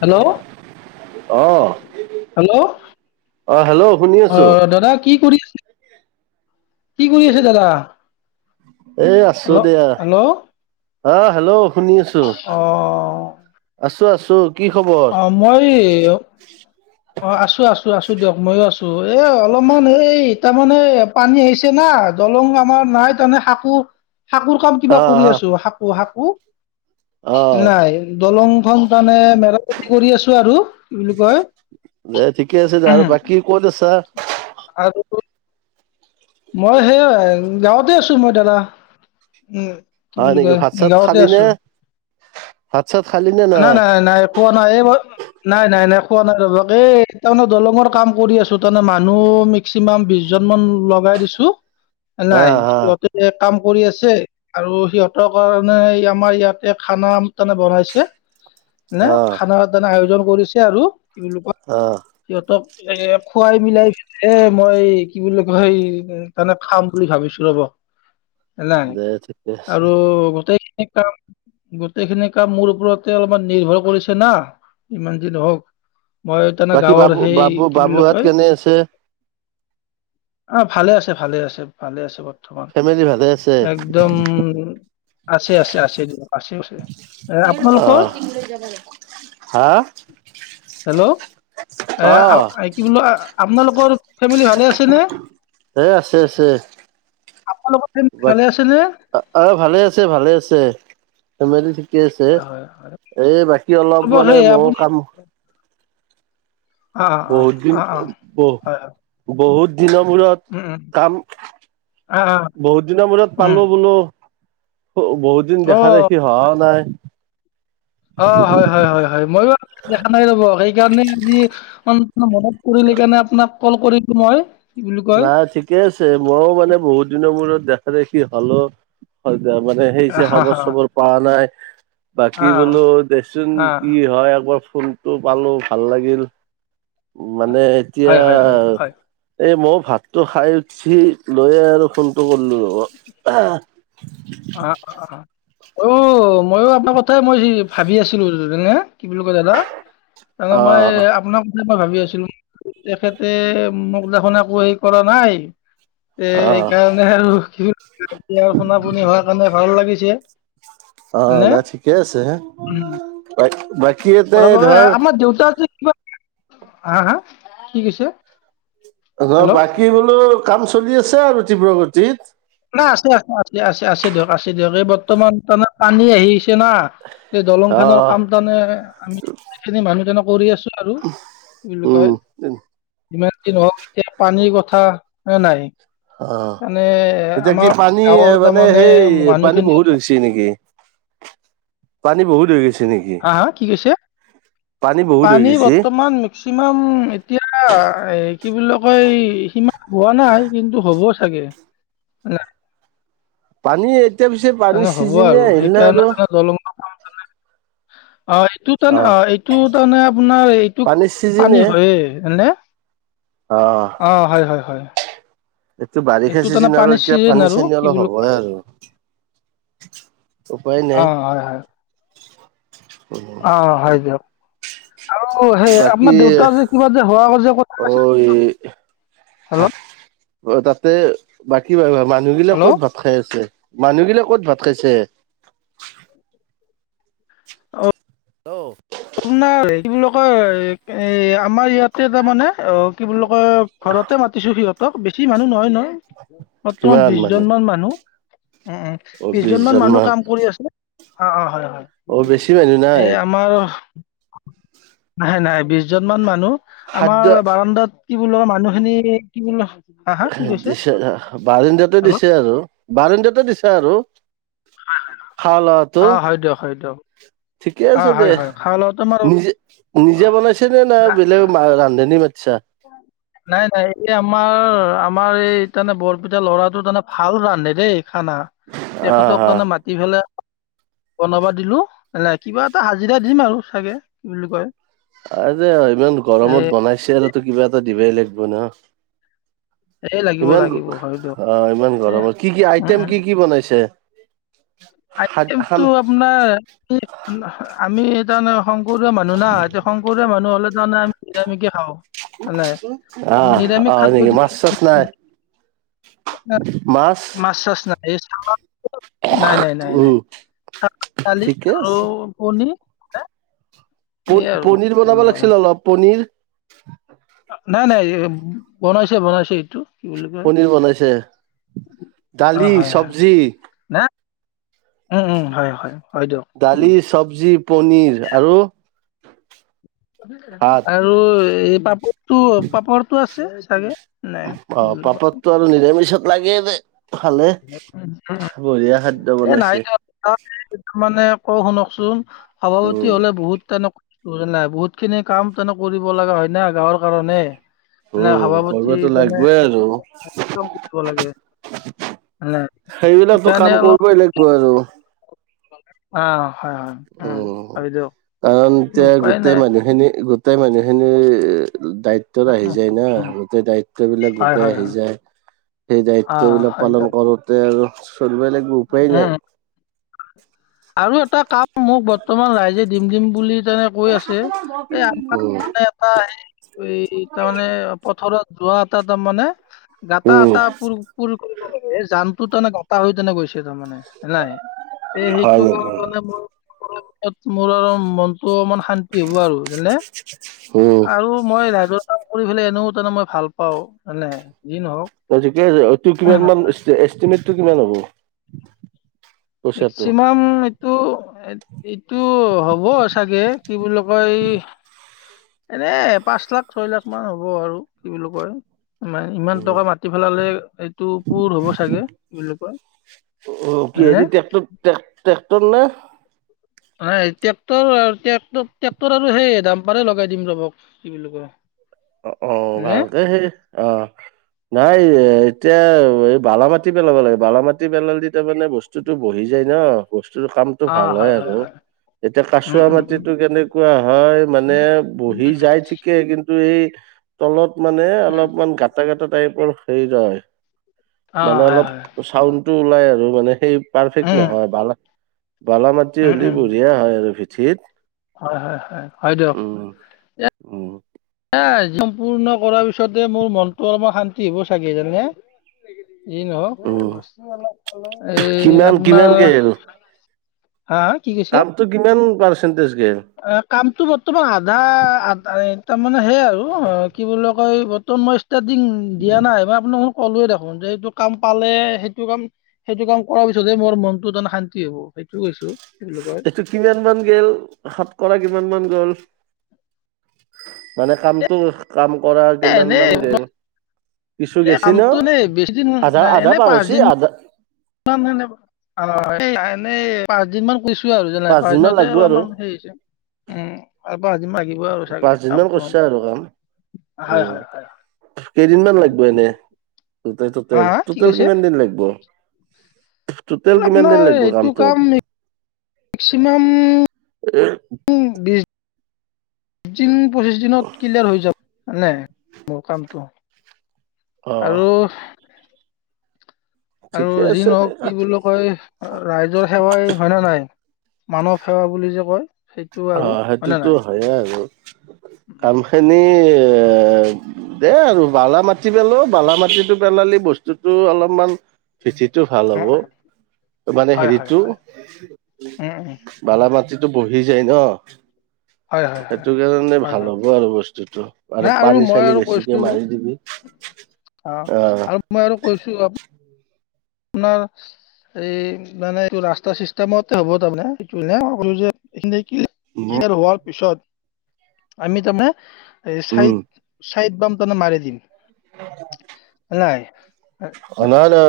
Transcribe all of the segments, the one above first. Hello অ', hello অ', hello শুনি আছো অঁ দাদা কি কৰি আছে। কি কৰি আছে দাদা। এ আছো হেল্ল' দিয়া, হেল্ল' হা হেল্ল' শুনি আছো, আছ [unintelligible] আছো। কি খবৰ অঁ, মই অঁ আছো- আছো। আছো দিয়ক, মইও আছো এ অলপমান এই তাৰমানে পানী আহিছে না, দলং আমাৰ নাই তাৰমানে শাকো শাকুৰ কাম কিবা অ', কৰি অ'। আছো, শাকো শাক [unintelligible] অ', নাই দলং সংটানে মেৰামতি কৰি আছো আৰু কি বুলি কয়। দে ঠিকে আছে দে আৰু বাকি ক'ত আছা [unintelligible] মই সেই গাঁৱতে আছো মই দাদা। উম কি হয় বুলি নেকি কয় ভাত চাত গাঁৱতে খালি আছো নে? ভাত চাত খালি নে নাই নাই-নাই খুৱা নাই এ মই, নাই নাই-নাই খোৱা নাই ৰ'ব, এই তাৰমানে দলঙৰ কাম কৰি আছো তাৰমানে মানুহ মেক্সিমাম বিশ জন মান লগাই দিছো। এ হা নাই হা সিহতে কাম কৰি আছে আৰু সিহঁতৰ কাৰণে আমাৰ ইয়াতে খানা তানা বনাইছে। নে অ', খানা তানা আয়োজন কৰিছে আৰু তেওলোকক অ', সিহঁতক। এ খুৱাই মিলাই, এ মই কি বুলি কয় সেই তমানে খাম বুলি ভাবিছো ৰ'ব। ন নাই দে ঠিকে আছে। আৰু গোটেই কাম গোটেইখিনি কাম মোৰ ওপৰত। ত অলপমান নিৰ্ভৰ কৰিছে না ইমান দিন হওক। বাকী বাবু বাবু বাবুহাত কেনে আছে। অ' ভালে আছে ভালে আছে ভালে আছে ব বৰ্তমান ফেমিলি ভালে আছে? একদম আছে আছে আছে দিয় আছে অ' আপোনালোক। অ', হা অ', [unintelligible] [unintelligible] এ আছে আছে আপোনালোকৰ ফেমিলি বাক, ভালে আছেনে অ' ভালে আছে ভালে আছে। ফেমেলি ঠিকে আছে হয় হয় এই বাকী অলপ হ'ব মানে সেই মোৰ আপুনি কাম অ অ বহুত দিন অ অ ব হয় হয় বহুত দিনৰ উম মূৰত উম কাম অ অ বহুত দিনৰ মূৰত উম পালো বোলো। বহুত দিন অ দেখা দেখি হহাও নাই অ হয় হয় হয় হয় মই দেখা নাই ৰব সেইকাৰণে আজি মনত পৰিল সেইকাৰণে আপোনাক কল কৰিলো মই কি বুলি কয় নাই ঠিকে আছে মইও মানে বহুত দিনৰ মূৰত দেখ দেখি হল হয় ত মানে সেই চ হা খবৰ হা চবৰ পোৱা নাই বাকী আহ বোলো দেচোন আহ কি হয় একবাৰ ফোনটো পালোঁ ভাল লাগিল মানে এতিয়া হয় হয় হয় হয় এই মই ভাতটো খাই উঠি লৈ আৰু ফোনটো কৰিলো ৰ অ অ অ অ মইো আপোনাৰ কথাই মই ভাবি আছিলোনে কি বুলি কয় দাদা ত মই আপোনাৰ মই ভাবি আছিলো তেখেতে মোক দেখোন একো হেৰি কৰা নাই এ অ সেই অ কাৰণে আৰু কি আৰু শোনা পনি হ ভাল লাগিছে অ নে? নাই ঠিকে আছে বা বাকী এটা ধৰ আমাৰ দেউতা যে কিবা হা-হা কি কৈছে? নহ হেল্ল' বাকী বোলো কাম চলি আছে আৰু তীব্ৰগতিত। নাই আছে-আছে-আছে-আছে-আছে দিয়ক - আছে দিয় এই বৰ্তমান তাৰমানে পানী আহিছে না। এই অ দলংখানৰ কাম মানে আমি যিখিনি মানুহজনক কৰি আছো। আৰু কি বুলি কয়, উম যিমান দিন হও যে পানীৰ কথ থা নে নাই। অহ মানে ' এতিয়া কি আমাৰ পানী গাঁৱৰ মানে, তাৰমানে সেই পানী মানুহখিনি বহুত হৈছে নেকি? পানী বহুত হৈ গৈছে নেকি হা-হা কি কৈছে? বহুত হৈ পানী গৈছে বৰ্তমান মেক্সিমাম এতিয়া এই কি বুলি কয়, সিমান হোৱা নাই, কিন্তু হ'ব চাগে না। পানী। এতিয়া পিছে পানীৰ চিজিনে আহিল ন আৰু। [unintelligible] অহ' ইটো অ তেনহ অহ এইটো তাৰমানে আপোনাৰ এইটো পানীৰ পানী চিজনে হয় এনে। অ অহ' হয়- হয়-হয়। এইটো বাৰিষা চিজন আৰু এতিয়া পানী আৰু চানী কি অলপ বুলি কয় হ'বহে আৰু। উপায় নাই অহ' হয়- হয়। [inaudible] অহ' হয় দিয়ক। আৰু সেই আপোনাৰ বাকী দেউতা যে কিবা যে হোৱা যে কথা আছিল অহ ই হেল্ল' অহ তাতে। বাকী ভাই ভাব মানুহ বিলাক হেল্ল' ক'ত ভাত খাই আছে? মানুহ গিলা ক'ত ভাত খাইছে? অ'। হেল্ল! আপোনাৰ কি বুলি কয়, এই আমাৰ ইয়াতে তাৰমানে অ' কি বুলি কয় ঘৰতে মাতিছো সিহঁত ত বেছি মানুহ নহয়, ন। বৰ্তমান বিশ জন মান মানুহ। উম', উম' অ বিশ বিশজনমান জন মানুহ মান কাম কৰি আছে। অ', অ', হয়', হয়। অ বেছি মানুহ নাই এহ আমাৰ নাই-নাই বিশ জন মান মানুহ। আমাৰ খাদ্য বাৰাণ্ডাত। কি বোলো মানুহখিনি কি বোল? দিছে বাৰণ্ডিয়াতে হেল্ল' দিছে আৰু বাৰণ্ডিয়তে দিছে। দিছে আৰু। খোৱা লোৱাটো অহ ' হয় দিয়ক - হয় দিয়ক। ঠিকে অ আছে দে হয় হয় খোৱা লোৱাটো আমাৰ নিজে - নিজে বনাইছে নে না নাই বেলেগ ৰান্ধনী মতসা। নাই' নাই এই আমাৰ আমাৰ এই তানে বৰপিটা ল'ৰাটো তানে ভাল ৰান্ধে দেই। খানা অ তেখতক হা তমানে মাতি ফেলাই বনাবা দিলো ন কিবা এটা হাজিৰা দিম আৰু চাগে কি বুলি কয়। আ যে ইমান এই গৰমত বনাইছে তো কিবা এটা ধিবাই লাগিব ন। এই লাগিব ইমান লাগিব হয় অ' ইমান গৰমৰ কি কি আইটেম কি কি বনাইছে। খা আইটেমতো খান আপোনাৰ আমি ন। শংকৰীয়া মানুহ না এতিয়া শংকৰীয়া মানুহ হ'লে জানে আমি নিৰামিষে খাওঁ মানে আহ নিৰামিষ আহ খাদ্য নেকি মাছ যি চাছ নাই মাছ চাছ নাই। অ' নাই, নাই, নাই, নাই উম দালি ঠিকে আৰু পনীৰ এয়ে আৰু পনীৰ কি বুলি বনাব কয় লাগিছিল অলপ পনীৰ [unintelligible] নাই, নাই বনাইছে -বনাইছে এইটো কি বুলি কয় পনীৰ বনাইছে অঁ দালি, হয় হয় চবজি নাই হয় হয় হয় দিয়ক উম। দালি, চবজি, পনীৰ আৰু ভাত আৰু এই [unintelligible] এইটো পাপৰটো আছে। চাগে। নাই কি অ' বুলি পাপৰতটো আৰু নিৰামিষত লাগেদে খালে কয় বঢ়িয়া খাদ্য বনাইছে। অ' শুনকচোন সভাপতি উম হলে বহুত তেনেকুৱা নাই বহুত খিনি কাম তেনে কৰিব লগা হয় না গাঁৱৰ কাৰণে এনে উম কৰিবতো সভাপতিজনে লাগিবই আৰু কৰিব লাগে। নে সেইবিলাকতো কাম কৰিবই লাগিব আৰু অ উ কাৰণ এতিয়া উপায় নাই গোটেই মানুহখিনি গোটেই মানুহখিনি দায়িত্বত আহি উম, যায় না উম, গোটেই দায়িত্ব বিলাক হয় গোটেই হয় আহি হয় যায় সেই দায়িত্ব আহ বিলাক হয় পালন দিয়ক কৰোতে আৰু [inaudible] চলব [inaudible] য় লাগে উপোপাই নাই উম আৰু এটা কাম মোক তোমাৰ ৰাইজে দিম দিম বুলি যেনে কৈ আছে এই উম, আমাৰানে এটা স এই তাৰমানে পথাৰত যোৱা ত ত মানে [inaudible] গাটা উম, আটা পুৰ পুৰ কৰিব লাগ জাম তো তেনে গটা হৈ তেনে গৈছে মানে নাই এই হয় সেইটো কাম নেকি? মানে মোৰ মোৰ আৰু মনতটো অমান শান্তি হ'ব আৰু যেনে উম। আৰু মই ৰাইৰ কাম কৰি পেলাই এনেও মানে মই ভাল পাও ন নে তোৰ কিমান মান এিমেট টো কিমান হ'ব [inaudible] পইচাটো? মেক্সিমাম তো [inaudible] এইটো হ'ব চাগে কি বুলি কয় এনে পাঁচ লাখ ছয় লাখ মান হ'ব আৰু কি বুলি কয় [inaudible] মানে ইমান উম, টকা মাতি পেলালে এইটো পুৰ হ'ব চাগে কি বুলি কয় নে টে ট্ৰেক্টৰ নে [inaudible] ট্ৰেক্টৰ ট্ৰেক্টৰ আৰু সেই দাম্পাৰে লগাই দিম ৰবক কি বুলি কয় অ অ এনে ভালকে সেই অ নাই এতিয়া এই বালা মাটি পেলাব লাগে বালা মাটি পেলালে তাৰ মানে বস্তুতটো বহি যায় ন বস্তু কামতটো ভাল হয় আৰু এতিয়া উম কাচুৱা উম উম মাটিতো কেনেকুৱা হয় মানে বহি উম যাই উম ঠিকে কিন্তু এই তলত মানে উম অলপমান গাটা গটা তাইপ সেই যায় অ মানে হয় অলপ হয় চাউণ্ড টো ওলাই আৰু মানে সেই পাৰফেক্ট উম নহয় ভাল বালা মাটি উম হ'লে উম বঢ়িয়া হয় আৰু ভিত ত [unintelligible] হয়- হয়- হয় -হয় দিয়ক উম। সম্পূৰ্ণ কৰাৰ পিছতে মোৰ মনটো অলপ শান্তি হব চাগে জানে। এই উম নহও বস্তু অলপ এই কিমান কিমান আপোনাৰ। গেল হা হা কি কৈছে কামটো কিমান পাৰ্চেণ্টেজ কে। আহ, কামটো বৰ্তমান আধা আধা। তাৰমানানে সেইয় আৰু অ কি বুলি কয় বৰ্তমান মই ষ্টাৰ্টিং দিয়া নাই মই আপোনাক ক'লোৱে দেখোন যে এইটো কাম পালে সেইটো কাম সেইটো কাম কৰাৰ পিছতে মোৰ মনটো তাৰমানে শান্তি হব সেইটো কৈছো। এইটো কিমান মান গ'ল শতকৰা কিমান মান গ'ল মানে কামটো। কাম কৰা এ কিমান এনেই মান গৰ। কিছু এই গেছে নো কামটো এনেই বেছিদিন আধা আধা এনেই পাৰ হৈছি পাঁচদিনমান আধা [unintelligible] এনে পাঁচ দিন মান কৈছোঁ আৰু যেনে পাঁচ দিন মান পাৰদিনতে লাগব আৰু অলপমান হেৰি হৈছে উম [unintelligible] আৰু চাগে পাঁচ দিন মান কামটো কৰিছো সম্পূৰ্ণ আৰু কৰোঁ। কাম হয় হয় হয় উম কেইদিনমান উম। লাগিব এনে গট হা হা কি টেল টেল কৈছে কিমান দিন লাগিব। আপোনাৰ এইটো কামটোত কাম মেক্সিমাম? বিশ দিন পঁচিশ দিনত ক্লিয়াৰ হৈ যাব নে মোৰ কামটো। অ আৰু আৰু ঠিকে যি আছে দে নহওক কি বুলি কয় ৰাইজৰ সেৱাই হয় ন নাই মানৱ সেৱা বুলি যে কয়। সেইটো আৰু অ' হয়নে সেইটোতো নাই হয়ে আৰু। উম, কামখিনি। এ দেই আৰু বালা মাটি পেলো বালা মাটিটো পেলালি বস্তুটো অলপমান। চিঠিটো ভাল হ'ব অ', মানে হয় হয় হেৰিটো হয় উম উম বাল মাটিত। টো বহি [unintelligible] হয় হয় হয় সেইটো কাৰণে হয় ভাল হয় হ'ব আৰু বস্তুটো আৰু নাই পানী মই চানী আৰু বেছিকে কৈছো মাৰি দিবি অ আহ। আৰু মই আৰু কৈছো আপোনাৰ এই মানে এইটো ৰাস্তা চিষ্টেমতে হ'ব তাৰমানে সটো সকলো যে হোৱাৰ পিছত আমি তাতে এই চাইড। চাইড বাম তনে মাৰি দিম অ' নাই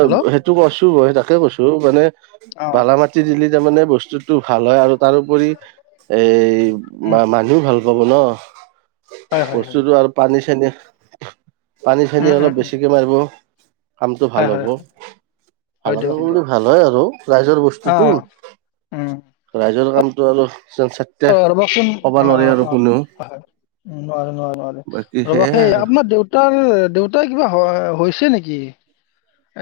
হেল্ল' তো কৈছো মই তাকে কৈছো মানে অ বালা মাটি দিলি তাৰ মানে বস্তুতটো ভাল হয় আৰু তাৰউপৰি এ উম মানুহ মানুহ ভাল পা লব ন। হয় হয় হয় বস্তুটো আৰু পানী চানী [inaudible] পানী চানী উম উম অলপ উম বেছিকে মাৰিব [unintelligible] কামটো ভাল হয় হ'ব। হয় হয় ভালকে দিয়ক হয় কৰিলে দিয়ক ভাল হয় আৰু ৰাইজৰ অ বস্তুটো, ৰাইজৰ কাম আৰু চাট্টা ৰবচোন কবা অ', নোৱাৰে আৰু অ', কোনেও অ' হয় উ নোৱাৰে নোৱাৰে বাকী নোৱাৰে ৰব সেয়াই সেই আৰু আপোনাৰ দেউতাৰ দেউতা [unintelligible] কিবা হৈছে নেকি?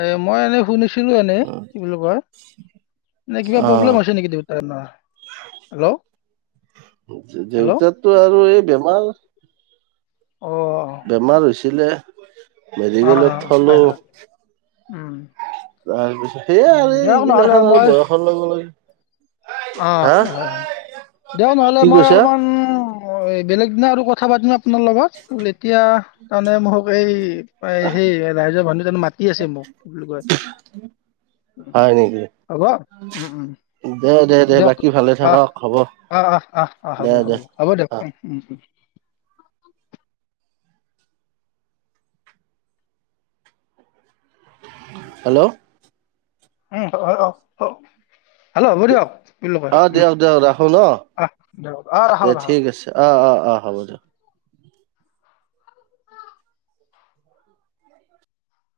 এ মই এনে শুনিছো। এনে কি বুলি ক এ কিবা অ' প্ৰব্লেম আছে নেকি দেউতাৰ হেল্ল'। হেল্ল' অ দেউতাৰটো আৰু এই বেমাৰ। অ বেমাৰ হৈছিলে। অ মেডিকেলত হয় থলো। হয় উম। তাৰ পিছত সেইয়া উম আৰু এই দিয়ক নহ'লে এইগিলাখন আৰু মই বয়সৰ লগে লগে অ' হা হয় হয় দিয়ক নহ'লে কি মই কৈছা অলপমান। অ এই বেলেগ দিনা আৰু কথা পাতিম আপোনাৰ লগতল এতিয়া তাৰমানে মোক এই সেই ৰাইজৰ ভানটো ত মাতি আছে মোক কি বুলি কয় উ হয় নেকি হ'ব উম উম দে দে দে দিয়ক বাকী ভালে আহ থাকক হ'ব আহ আহ আহ আহ হ'ব দে দে। হ'ব হ'ব দিয়ক উ অ' উম উম হেল্ল' উম হেল্ল' হ'ব দিয়ক কি বুলি কয় অ দিয়ক দিয়ক ৰাহুল অ অঁ দিয়ক অঁ ৰাখক দে ৰাখক ঠিক আছে অ অ অ হ'ব দিয়ক